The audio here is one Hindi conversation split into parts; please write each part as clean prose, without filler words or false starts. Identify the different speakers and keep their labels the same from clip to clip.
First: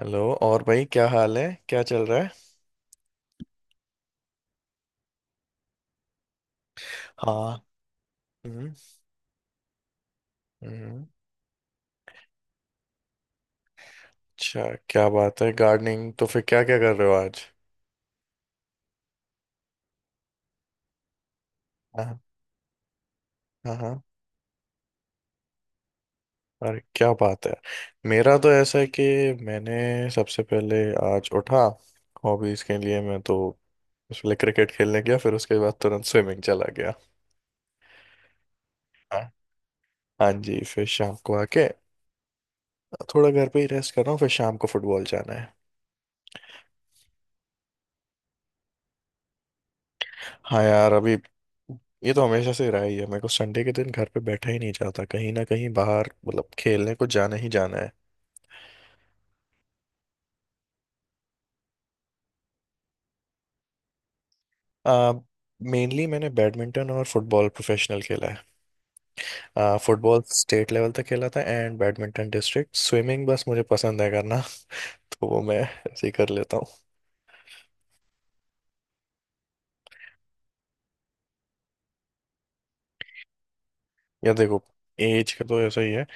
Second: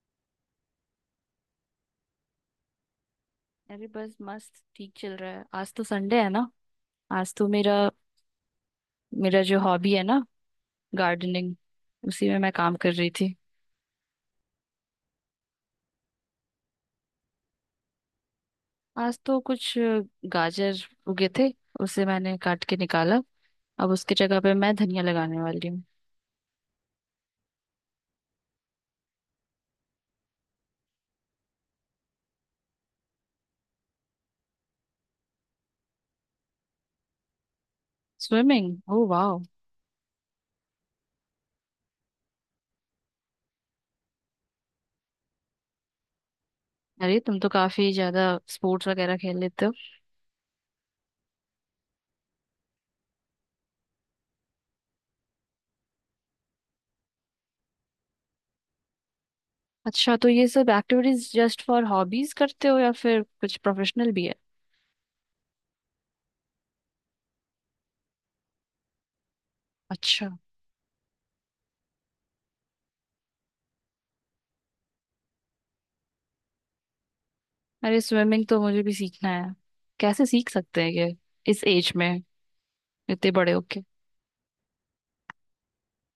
Speaker 1: हेलो और भाई क्या हाल है। क्या चल रहा है?
Speaker 2: अरे बस मस्त ठीक चल रहा है। आज तो संडे है ना। आज तो
Speaker 1: हाँ।
Speaker 2: मेरा
Speaker 1: हम्म।
Speaker 2: मेरा जो हॉबी है ना,
Speaker 1: हम्म,
Speaker 2: गार्डनिंग, उसी में मैं काम कर रही थी।
Speaker 1: अच्छा। क्या बात है, गार्डनिंग? तो फिर क्या क्या कर रहे हो आज?
Speaker 2: आज तो कुछ गाजर उगे थे। उसे
Speaker 1: हाँ।
Speaker 2: मैंने काट के निकाला।
Speaker 1: हाँ
Speaker 2: अब
Speaker 1: हाँ।
Speaker 2: उसकी जगह पे मैं धनिया लगाने वाली हूँ।
Speaker 1: अरे क्या बात है! मेरा तो ऐसा है कि मैंने सबसे पहले आज उठा, हॉबीज के लिए मैं तो उसके लिए क्रिकेट खेलने गया, फिर उसके बाद तुरंत स्विमिंग चला गया।
Speaker 2: स्विमिंग? ओ
Speaker 1: हाँ।
Speaker 2: वाह।
Speaker 1: हाँ जी, फिर शाम को आके थोड़ा घर पे ही रेस्ट कर रहा हूँ, फिर शाम को फुटबॉल जाना है।
Speaker 2: अरे तुम तो काफी ज्यादा स्पोर्ट्स वगैरह खेल लेते हो।
Speaker 1: हाँ यार, अभी ये तो हमेशा से रहा ही है, मेरे को संडे के दिन घर पे बैठा ही नहीं जाता, कहीं ना कहीं बाहर मतलब खेलने को जाना ही जाना है।
Speaker 2: अच्छा तो ये सब एक्टिविटीज जस्ट फॉर हॉबीज करते हो या फिर कुछ प्रोफेशनल भी है?
Speaker 1: आ, मेनली मैंने बैडमिंटन और फुटबॉल प्रोफेशनल खेला है। फुटबॉल
Speaker 2: अच्छा।
Speaker 1: स्टेट लेवल तक खेला था एंड बैडमिंटन डिस्ट्रिक्ट। स्विमिंग बस मुझे पसंद है करना तो वो मैं ऐसे ही कर लेता हूँ।
Speaker 2: अरे स्विमिंग तो मुझे भी सीखना है। कैसे सीख सकते हैं ये, इस एज में, इतने बड़े होके?
Speaker 1: या देखो, एज का तो ऐसा ही है,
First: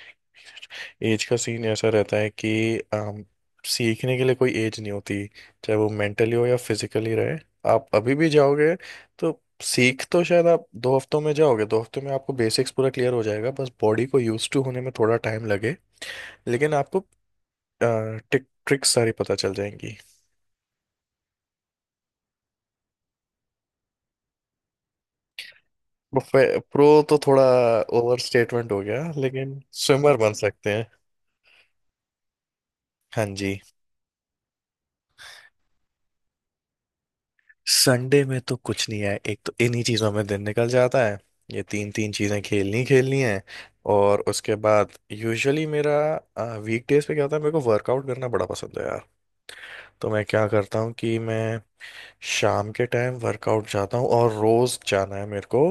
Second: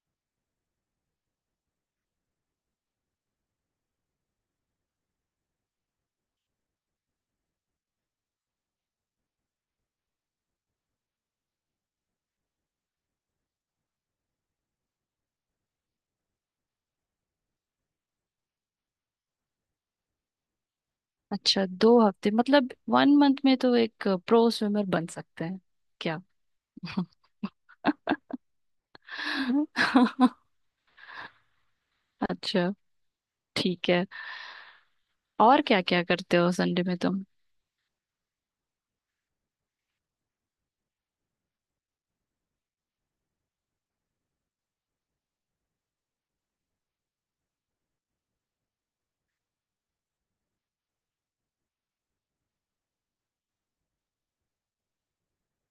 Speaker 1: एज का सीन ऐसा रहता है कि सीखने के लिए कोई एज नहीं होती, चाहे वो मेंटली हो या फिजिकली रहे। आप अभी भी जाओगे तो सीख तो शायद आप 2 हफ्तों में जाओगे, 2 हफ्तों में आपको बेसिक्स पूरा क्लियर हो जाएगा, बस बॉडी को यूज टू होने में थोड़ा टाइम लगे। लेकिन आपको टिक ट्रिक्स सारी पता चल जाएंगी।
Speaker 2: अच्छा 2 हफ्ते मतलब 1 मंथ में तो एक प्रो स्विमर बन सकते हैं क्या?
Speaker 1: प्रो तो थोड़ा ओवर स्टेटमेंट हो गया, लेकिन स्विमर बन सकते हैं।
Speaker 2: अच्छा।
Speaker 1: हाँ जी।
Speaker 2: ठीक है। और क्या क्या करते हो संडे में तुम?
Speaker 1: संडे में तो कुछ नहीं है, एक तो इन्हीं चीजों में दिन निकल जाता है, ये तीन तीन चीजें खेलनी खेलनी है। और उसके बाद यूजुअली मेरा वीक डेज पे क्या होता है, मेरे को वर्कआउट करना बड़ा पसंद है यार। तो मैं क्या करता हूँ कि मैं शाम के टाइम वर्कआउट जाता हूँ और रोज जाना है मेरे को।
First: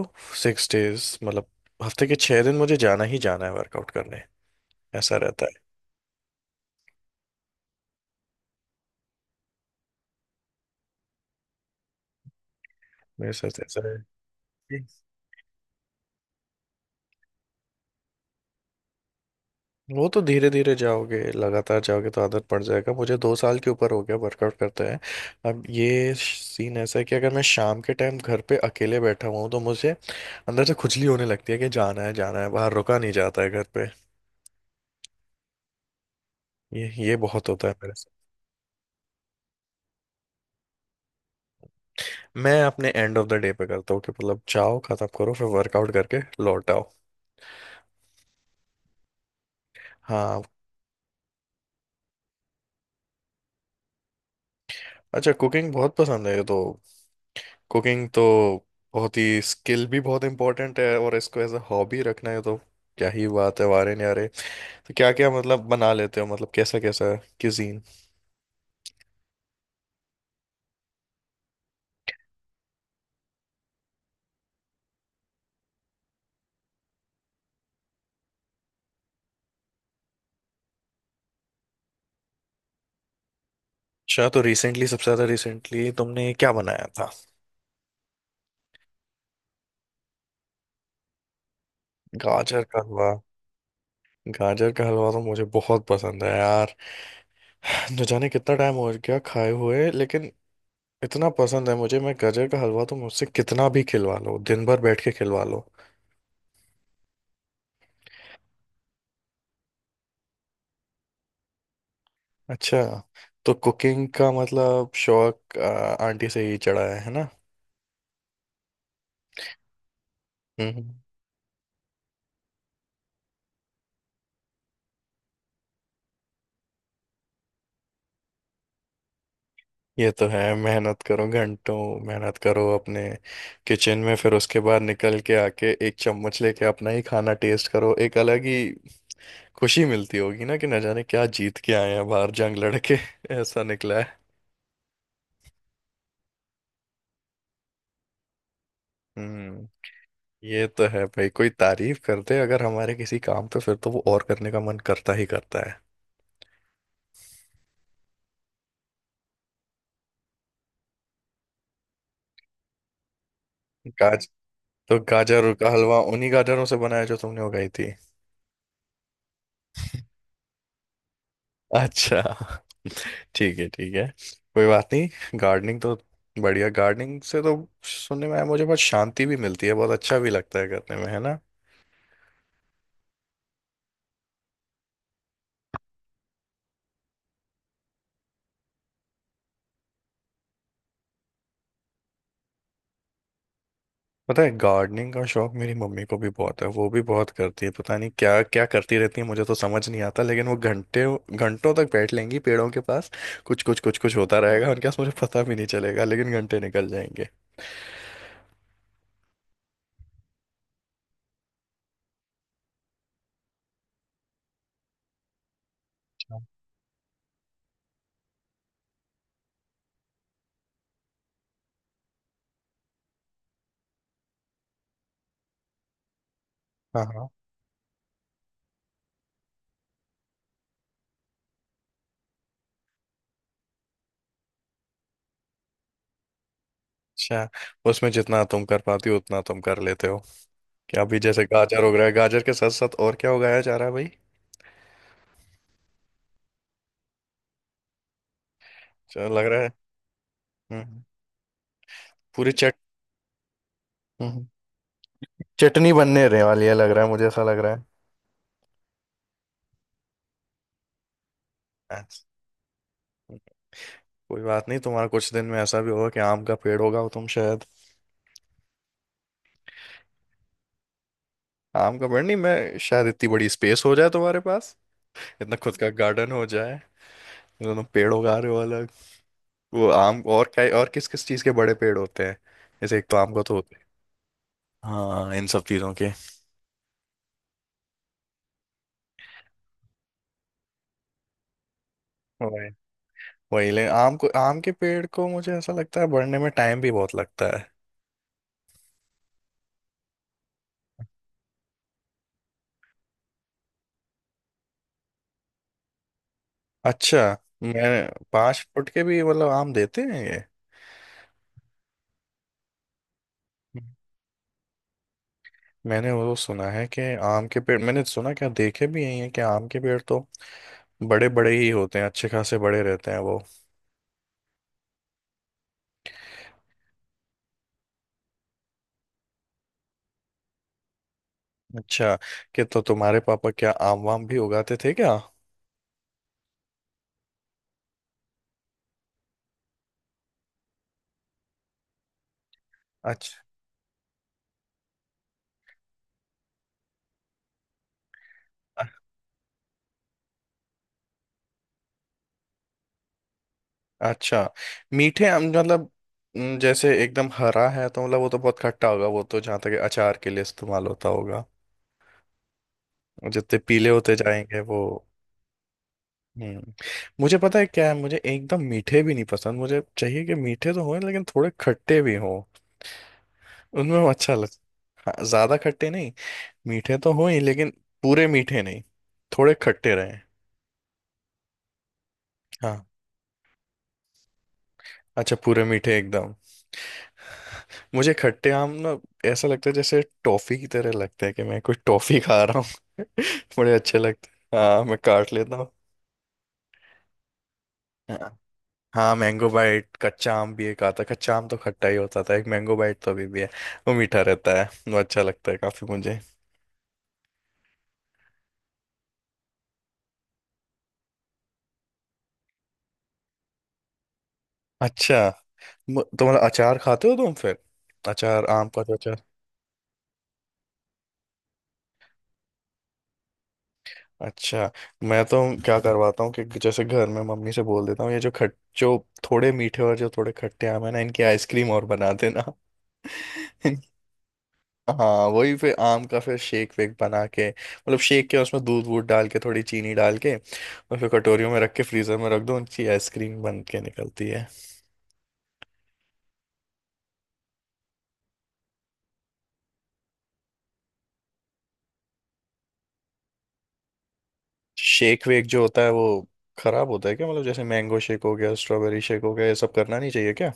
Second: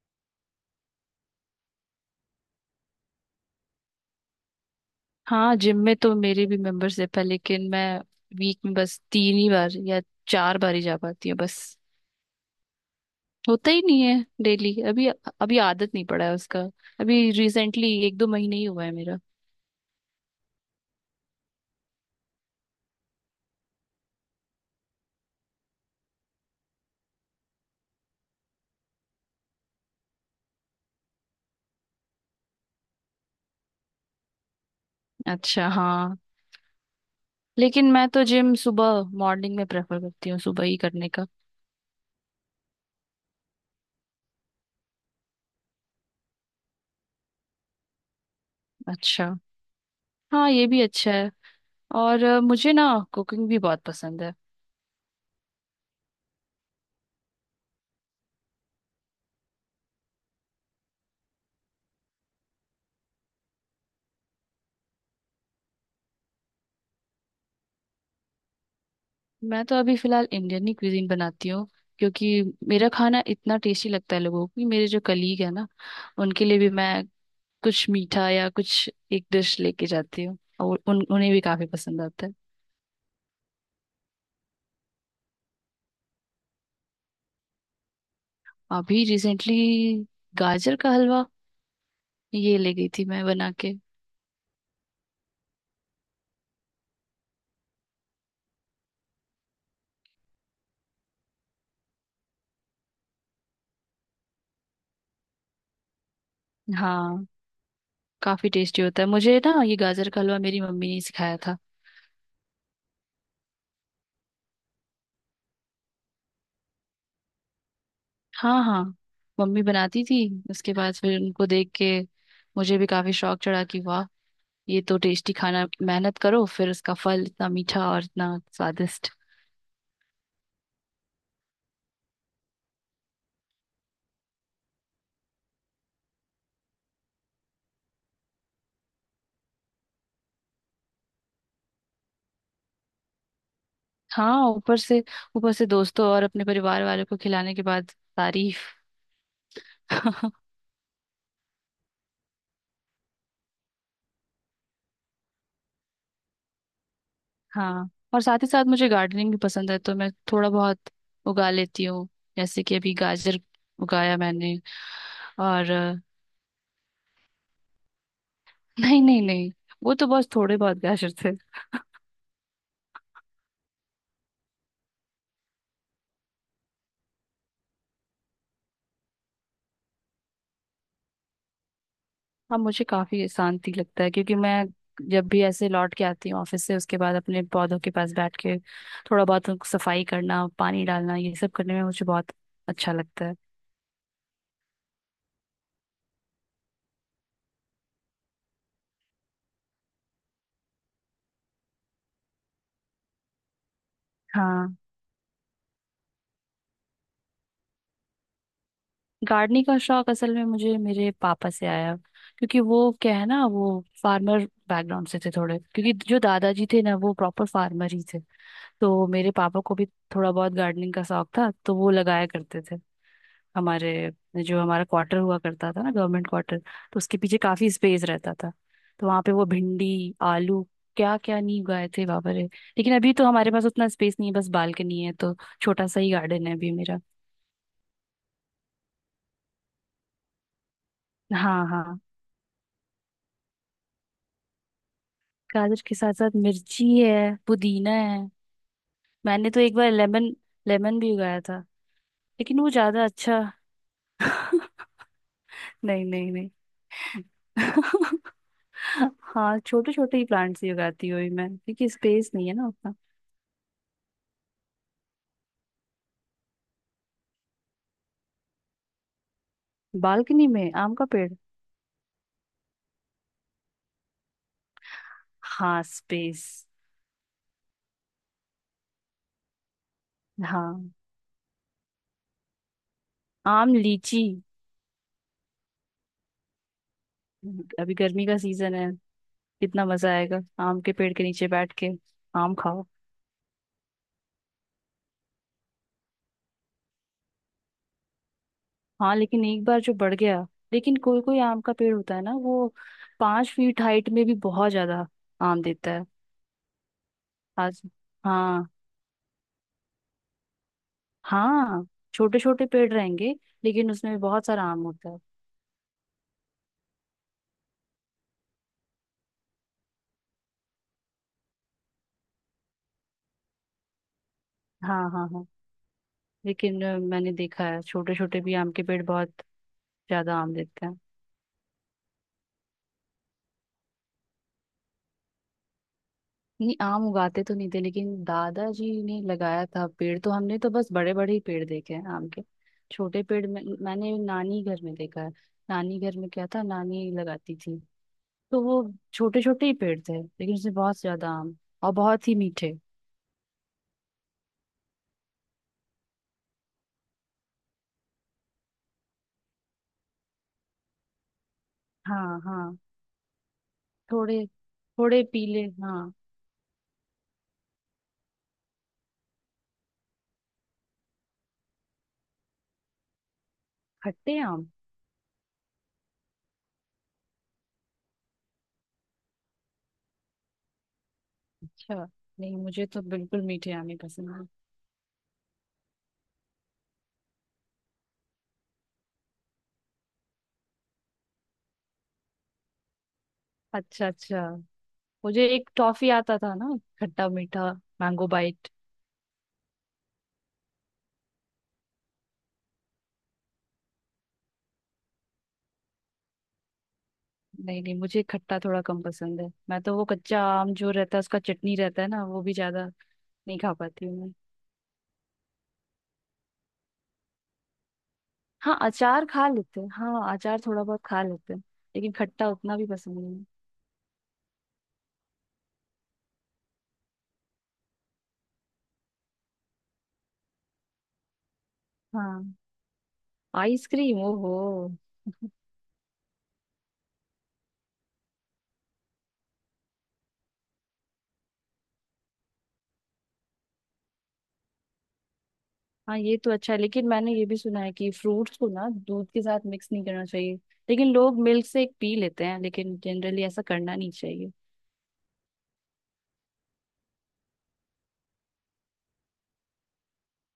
Speaker 1: 6 days मतलब हफ्ते के 6 दिन मुझे जाना ही जाना है वर्कआउट करने, ऐसा रहता
Speaker 2: हाँ,
Speaker 1: है
Speaker 2: जिम में तो मेरी भी मेंबरशिप है, लेकिन मैं वीक में बस 3 ही बार या 4 बार ही जा पाती हूँ बस।
Speaker 1: मेरे साथ
Speaker 2: होता ही
Speaker 1: ऐसा है।
Speaker 2: नहीं है डेली अभी। अभी आदत नहीं पड़ा है उसका। अभी रिसेंटली एक दो महीने ही हुआ है मेरा।
Speaker 1: वो तो धीरे धीरे जाओगे लगातार जाओगे तो आदत पड़ जाएगा, मुझे 2 साल के ऊपर हो गया वर्कआउट करते हैं। अब ये सीन ऐसा है कि अगर मैं शाम के टाइम घर पे अकेले बैठा हुआ हूँ तो मुझे अंदर से खुजली होने लगती है कि जाना है बाहर, रुका नहीं जाता है घर पे।
Speaker 2: अच्छा, हाँ।
Speaker 1: ये बहुत होता है
Speaker 2: लेकिन
Speaker 1: मेरे
Speaker 2: मैं
Speaker 1: से।
Speaker 2: तो जिम सुबह मॉर्निंग में प्रेफर करती हूँ, सुबह ही करने का।
Speaker 1: मैं अपने एंड ऑफ द डे पे करता हूँ कि मतलब जाओ खत्म करो फिर वर्कआउट करके लौट आओ।
Speaker 2: अच्छा।
Speaker 1: हाँ।
Speaker 2: हाँ ये भी अच्छा है। और मुझे ना कुकिंग भी बहुत पसंद है।
Speaker 1: अच्छा कुकिंग बहुत पसंद है, ये तो कुकिंग तो बहुत ही, स्किल भी बहुत इंपॉर्टेंट है और इसको एज अ हॉबी रखना है तो क्या ही बात है, वारे न्यारे। तो क्या क्या मतलब बना लेते हो, मतलब कैसा कैसा क्यूजीन?
Speaker 2: मैं तो अभी फिलहाल इंडियन ही क्विजीन बनाती हूँ, क्योंकि मेरा खाना इतना टेस्टी लगता है लोगों को कि मेरे जो कलीग है ना, उनके लिए भी मैं कुछ मीठा या कुछ एक डिश लेके जाती हूँ और उन उन्हें भी काफी पसंद आता है।
Speaker 1: अच्छा तो रिसेंटली सबसे ज्यादा रिसेंटली तुमने क्या बनाया था?
Speaker 2: अभी रिसेंटली गाजर का हलवा ये
Speaker 1: गाजर
Speaker 2: ले
Speaker 1: का
Speaker 2: गई थी
Speaker 1: हलवा।
Speaker 2: मैं बना के।
Speaker 1: गाजर का हलवा तो मुझे बहुत पसंद है यार, न जाने कितना टाइम हो गया खाए हुए, लेकिन इतना पसंद है मुझे, मैं गाजर का हलवा तो मुझसे कितना भी खिलवा लो, दिन भर बैठ के खिलवा लो।
Speaker 2: हाँ काफी टेस्टी होता है। मुझे ना ये गाजर का हलवा मेरी मम्मी ने सिखाया था।
Speaker 1: अच्छा तो कुकिंग का मतलब शौक आंटी से ही चढ़ा है ना?
Speaker 2: हाँ हाँ, मम्मी बनाती थी।
Speaker 1: हम्म
Speaker 2: उसके बाद
Speaker 1: हम्म।
Speaker 2: फिर उनको देख के मुझे भी काफी शौक चढ़ा कि वाह, ये तो टेस्टी खाना, मेहनत करो फिर उसका फल इतना मीठा और इतना स्वादिष्ट।
Speaker 1: ये तो है, मेहनत करो घंटों, मेहनत करो अपने किचन में, फिर उसके बाद निकल के आके एक चम्मच लेके अपना ही खाना टेस्ट करो, एक अलग ही खुशी मिलती होगी ना, कि न जाने क्या जीत के आए हैं बाहर जंग लड़के ऐसा निकला है।
Speaker 2: हाँ ऊपर से, ऊपर से दोस्तों और अपने परिवार वालों को खिलाने के बाद तारीफ।
Speaker 1: हम्म। ये तो है भाई, कोई तारीफ करते अगर हमारे किसी काम पे, फिर तो वो और करने का मन करता ही करता है।
Speaker 2: हाँ, और साथ ही साथ मुझे गार्डनिंग भी पसंद है तो मैं थोड़ा बहुत उगा लेती हूँ। जैसे कि अभी गाजर उगाया
Speaker 1: गाज
Speaker 2: मैंने।
Speaker 1: तो गाजर का
Speaker 2: और
Speaker 1: हलवा उन्हीं गाजरों से बनाया जो तुमने उगाई थी?
Speaker 2: नहीं नहीं नहीं, वो तो बस थोड़े बहुत गाजर।
Speaker 1: अच्छा, ठीक है ठीक है, कोई बात नहीं। गार्डनिंग तो बढ़िया, गार्डनिंग से तो सुनने में आया मुझे बहुत शांति भी मिलती है, बहुत अच्छा भी लगता है करने में, है ना?
Speaker 2: हाँ मुझे काफी शांति लगता है, क्योंकि मैं जब भी ऐसे लौट के आती हूँ ऑफिस से, उसके बाद अपने पौधों के पास बैठ के थोड़ा बहुत उनको सफाई करना, पानी डालना, ये सब करने में मुझे बहुत अच्छा लगता है।
Speaker 1: पता है गार्डनिंग का शौक मेरी मम्मी को भी बहुत है, वो भी बहुत करती है, पता नहीं क्या क्या करती रहती है, मुझे तो समझ नहीं आता, लेकिन वो घंटे घंटों तक बैठ लेंगी पेड़ों के पास, कुछ कुछ कुछ कुछ होता रहेगा
Speaker 2: हाँ,
Speaker 1: उनके पास, मुझे पता भी नहीं चलेगा लेकिन घंटे निकल जाएंगे।
Speaker 2: गार्डनिंग का शौक असल में मुझे मेरे पापा से आया। क्योंकि वो क्या है ना, वो फार्मर बैकग्राउंड से थे थोड़े, क्योंकि जो
Speaker 1: अच्छा।
Speaker 2: दादाजी थे ना, वो प्रॉपर फार्मर ही थे। तो मेरे पापा को भी थोड़ा बहुत गार्डनिंग का शौक था तो वो लगाया करते थे हमारे, जो हमारा क्वार्टर हुआ करता था ना, गवर्नमेंट क्वार्टर, तो
Speaker 1: हाँ
Speaker 2: उसके
Speaker 1: हाँ।
Speaker 2: पीछे काफी स्पेस रहता था। तो वहां पे वो भिंडी आलू, क्या क्या नहीं उगाए थे बाबा रे। लेकिन अभी तो हमारे पास उतना स्पेस नहीं है, बस बालकनी है, तो छोटा सा ही गार्डन है अभी मेरा।
Speaker 1: अच्छा उसमें जितना तुम कर पाती हो उतना तुम कर लेते हो क्या, अभी जैसे
Speaker 2: हाँ
Speaker 1: गाजर उग
Speaker 2: हाँ,
Speaker 1: रहा है, गाजर के साथ साथ और क्या उगाया जा रहा है भाई?
Speaker 2: गाजर के साथ साथ मिर्ची है, पुदीना है।
Speaker 1: चल लग
Speaker 2: मैंने तो
Speaker 1: रहा है।
Speaker 2: एक बार लेमन
Speaker 1: हम्म
Speaker 2: लेमन
Speaker 1: हम्म।
Speaker 2: भी उगाया था,
Speaker 1: पूरी
Speaker 2: लेकिन वो
Speaker 1: चट
Speaker 2: ज्यादा अच्छा
Speaker 1: हम्म, चटनी
Speaker 2: नहीं।
Speaker 1: बनने
Speaker 2: नहीं
Speaker 1: रहने
Speaker 2: नहीं।
Speaker 1: वाली है लग रहा है, मुझे ऐसा लग रहा है।
Speaker 2: हाँ छोटे छोटे ही प्लांट्स ही उगाती हूँ अभी मैं, क्योंकि
Speaker 1: अच्छा,
Speaker 2: स्पेस नहीं है ना।
Speaker 1: कोई बात नहीं, तुम्हारा कुछ दिन में ऐसा भी होगा कि आम का पेड़ होगा और तुम शायद।
Speaker 2: बालकनी में आम का पेड़?
Speaker 1: आम का पेड़ नहीं, मैं शायद इतनी बड़ी स्पेस हो जाए तुम्हारे पास, इतना खुद
Speaker 2: हाँ
Speaker 1: का गार्डन हो
Speaker 2: स्पेस।
Speaker 1: जाए, मतलब तुम पेड़ उगा रहे हो अलग, वो आम और क्या और
Speaker 2: हाँ
Speaker 1: किस किस चीज के बड़े पेड़ होते हैं? जैसे एक तो आम का तो
Speaker 2: आम
Speaker 1: होते हैं।
Speaker 2: लीची।
Speaker 1: हाँ इन सब चीजों
Speaker 2: अभी गर्मी का सीजन है, कितना मजा आएगा आम के पेड़ के नीचे बैठ के आम
Speaker 1: के।
Speaker 2: खाओ।
Speaker 1: वही ले आम को, आम के पेड़ को मुझे ऐसा लगता है बढ़ने में टाइम भी बहुत लगता है।
Speaker 2: हाँ लेकिन एक बार जो बढ़ गया, लेकिन कोई कोई आम का पेड़ होता है ना वो 5 फीट हाइट में भी बहुत ज्यादा आम देता है।
Speaker 1: अच्छा
Speaker 2: आज।
Speaker 1: मैं पांच
Speaker 2: हाँ
Speaker 1: फुट के भी मतलब आम देते हैं ये?
Speaker 2: हाँ, छोटे छोटे पेड़ रहेंगे लेकिन उसमें भी बहुत सारा आम होता है।
Speaker 1: मैंने वो सुना है कि आम के पेड़, मैंने सुना क्या देखे भी यही है कि आम के पेड़ तो बड़े बड़े ही होते हैं, अच्छे खासे बड़े रहते हैं वो।
Speaker 2: हाँ हाँ हाँ, लेकिन मैंने देखा है छोटे छोटे भी आम के पेड़ बहुत ज्यादा आम देते हैं।
Speaker 1: अच्छा, कि तो तुम्हारे पापा क्या आम वाम भी उगाते थे क्या?
Speaker 2: नहीं, आम उगाते तो नहीं थे, लेकिन दादाजी ने लगाया था पेड़, तो हमने तो बस बड़े बड़े ही पेड़ देखे हैं आम के। छोटे
Speaker 1: अच्छा।
Speaker 2: पेड़ में मैंने नानी घर में देखा है। नानी घर में क्या था, नानी लगाती थी, तो वो छोटे छोटे ही पेड़ थे लेकिन उसमें बहुत ज्यादा आम, और बहुत ही मीठे।
Speaker 1: अच्छा मीठे आम मतलब, जैसे एकदम हरा है तो मतलब वो तो बहुत खट्टा होगा, वो तो जहाँ तक अचार के लिए इस्तेमाल होता होगा,
Speaker 2: हाँ हाँ,
Speaker 1: जितने पीले होते
Speaker 2: थोड़े
Speaker 1: जाएंगे वो।
Speaker 2: थोड़े पीले हाँ।
Speaker 1: हम्म। मुझे पता है क्या है, मुझे एकदम मीठे भी नहीं पसंद, मुझे चाहिए कि मीठे तो हों लेकिन थोड़े खट्टे भी हों, उनमें वो अच्छा
Speaker 2: खट्टे
Speaker 1: लग।
Speaker 2: आम?
Speaker 1: हाँ, ज्यादा खट्टे नहीं, मीठे तो हों ही लेकिन पूरे मीठे नहीं, थोड़े खट्टे रहें।
Speaker 2: अच्छा। नहीं, मुझे
Speaker 1: हाँ
Speaker 2: तो बिल्कुल मीठे आम ही पसंद है।
Speaker 1: अच्छा, पूरे मीठे एकदम। मुझे खट्टे आम ना ऐसा लगता है जैसे टॉफी की तरह लगता है, कि मैं कुछ टॉफी खा रहा हूँ बड़े अच्छे
Speaker 2: अच्छा
Speaker 1: लगते
Speaker 2: अच्छा।
Speaker 1: हैं। हाँ मैं काट
Speaker 2: मुझे
Speaker 1: लेता
Speaker 2: एक टॉफी आता था ना, खट्टा मीठा, मैंगो
Speaker 1: हूँ।
Speaker 2: बाइट।
Speaker 1: हाँ मैंगो बाइट, कच्चा आम भी एक आता है, कच्चा आम तो खट्टा ही होता था, एक मैंगो बाइट तो अभी भी है, वो मीठा रहता है, वो अच्छा लगता है काफी मुझे।
Speaker 2: नहीं नहीं, मुझे खट्टा थोड़ा कम पसंद है। मैं तो वो कच्चा आम जो रहता है उसका चटनी रहता है ना, वो भी ज्यादा नहीं खा पाती हूँ मैं।
Speaker 1: अच्छा, तो मतलब अचार खाते हो तुम फिर, अचार आम
Speaker 2: हाँ
Speaker 1: का जो अचार।
Speaker 2: अचार खा लेते हैं, हाँ अचार थोड़ा बहुत खा लेते हैं, लेकिन खट्टा उतना भी पसंद नहीं।
Speaker 1: अच्छा मैं तो क्या करवाता हूँ कि जैसे घर में मम्मी से बोल देता हूँ ये जो खट जो थोड़े मीठे और जो थोड़े खट्टे आम है ना, इनकी आइसक्रीम और बना देना
Speaker 2: हाँ आइसक्रीम, ओहो।
Speaker 1: हाँ, वही फिर आम का फिर शेक वेक बना के, मतलब शेक के उसमें दूध वूध डाल के, थोड़ी चीनी डाल के और फिर कटोरियों में रख के फ्रीजर में रख दो, उनकी आइसक्रीम बन के निकलती है।
Speaker 2: हाँ ये तो अच्छा है, लेकिन मैंने ये भी सुना है कि फ्रूट्स को ना दूध के साथ मिक्स नहीं करना चाहिए। लेकिन लोग मिल्क से पी लेते हैं, लेकिन जनरली ऐसा करना नहीं चाहिए।
Speaker 1: शेक वेक जो होता है वो खराब होता है क्या, मतलब जैसे मैंगो शेक हो गया, स्ट्रॉबेरी शेक हो गया, ये सब करना नहीं चाहिए क्या?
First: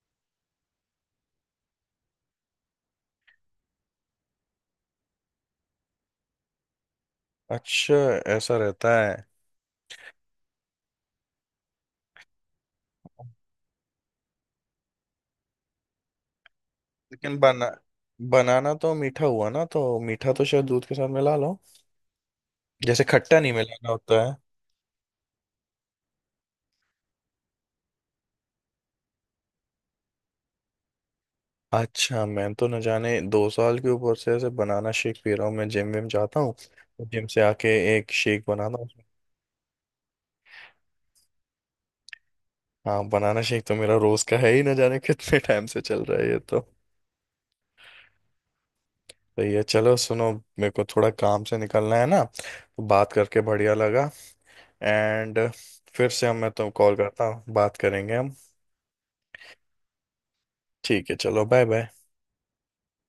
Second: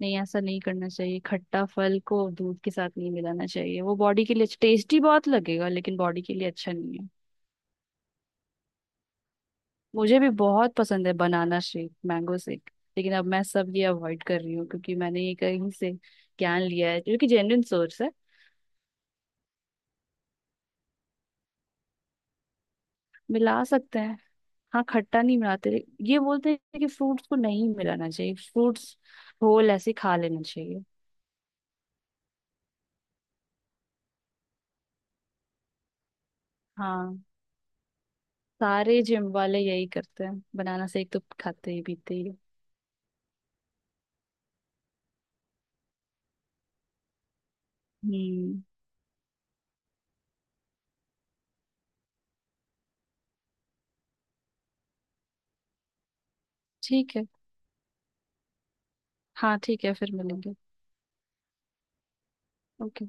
Speaker 2: नहीं, ऐसा नहीं करना चाहिए, खट्टा फल को दूध के साथ नहीं मिलाना चाहिए। वो बॉडी के लिए अच्छा, टेस्टी बहुत लगेगा लेकिन बॉडी के लिए अच्छा नहीं है।
Speaker 1: अच्छा, ऐसा रहता है।
Speaker 2: मुझे भी बहुत पसंद है बनाना शेक, मैंगो शेक, लेकिन अब मैं सब ये अवॉइड कर रही हूँ, क्योंकि मैंने ये कहीं से ज्ञान लिया है जो कि
Speaker 1: लेकिन
Speaker 2: जेन्युइन सोर्स है।
Speaker 1: बनाना तो मीठा हुआ ना, तो मीठा तो शायद दूध के साथ मिला लो, जैसे खट्टा नहीं
Speaker 2: मिला
Speaker 1: मिलाना
Speaker 2: सकते हैं।
Speaker 1: होता है।
Speaker 2: हाँ, खट्टा नहीं मिलाते। ये बोलते हैं कि फ्रूट्स को नहीं मिलाना चाहिए, फ्रूट्स होल ऐसे खा लेना चाहिए।
Speaker 1: अच्छा मैं तो न जाने 2 साल के ऊपर से ऐसे बनाना शेक पी रहा हूँ, मैं जिम विम जाता हूँ,
Speaker 2: हाँ
Speaker 1: जिम से आके एक शेक बनाता हूँ।
Speaker 2: सारे जिम वाले यही करते हैं, बनाना शेक तो खाते ही पीते ही हैं।
Speaker 1: हाँ बनाना शेक तो मेरा रोज का है ही, न जाने कितने टाइम से चल रहा है ये तो।
Speaker 2: हम्म।
Speaker 1: तो ये चलो सुनो, मेरे को थोड़ा काम से निकलना है ना, तो बात करके बढ़िया लगा, एंड फिर से हम मैं तो कॉल
Speaker 2: ठीक
Speaker 1: करता
Speaker 2: है।
Speaker 1: हूँ, बात करेंगे हम।
Speaker 2: हाँ ठीक है, फिर मिलेंगे।
Speaker 1: ठीक है, चलो बाय बाय।
Speaker 2: ओके।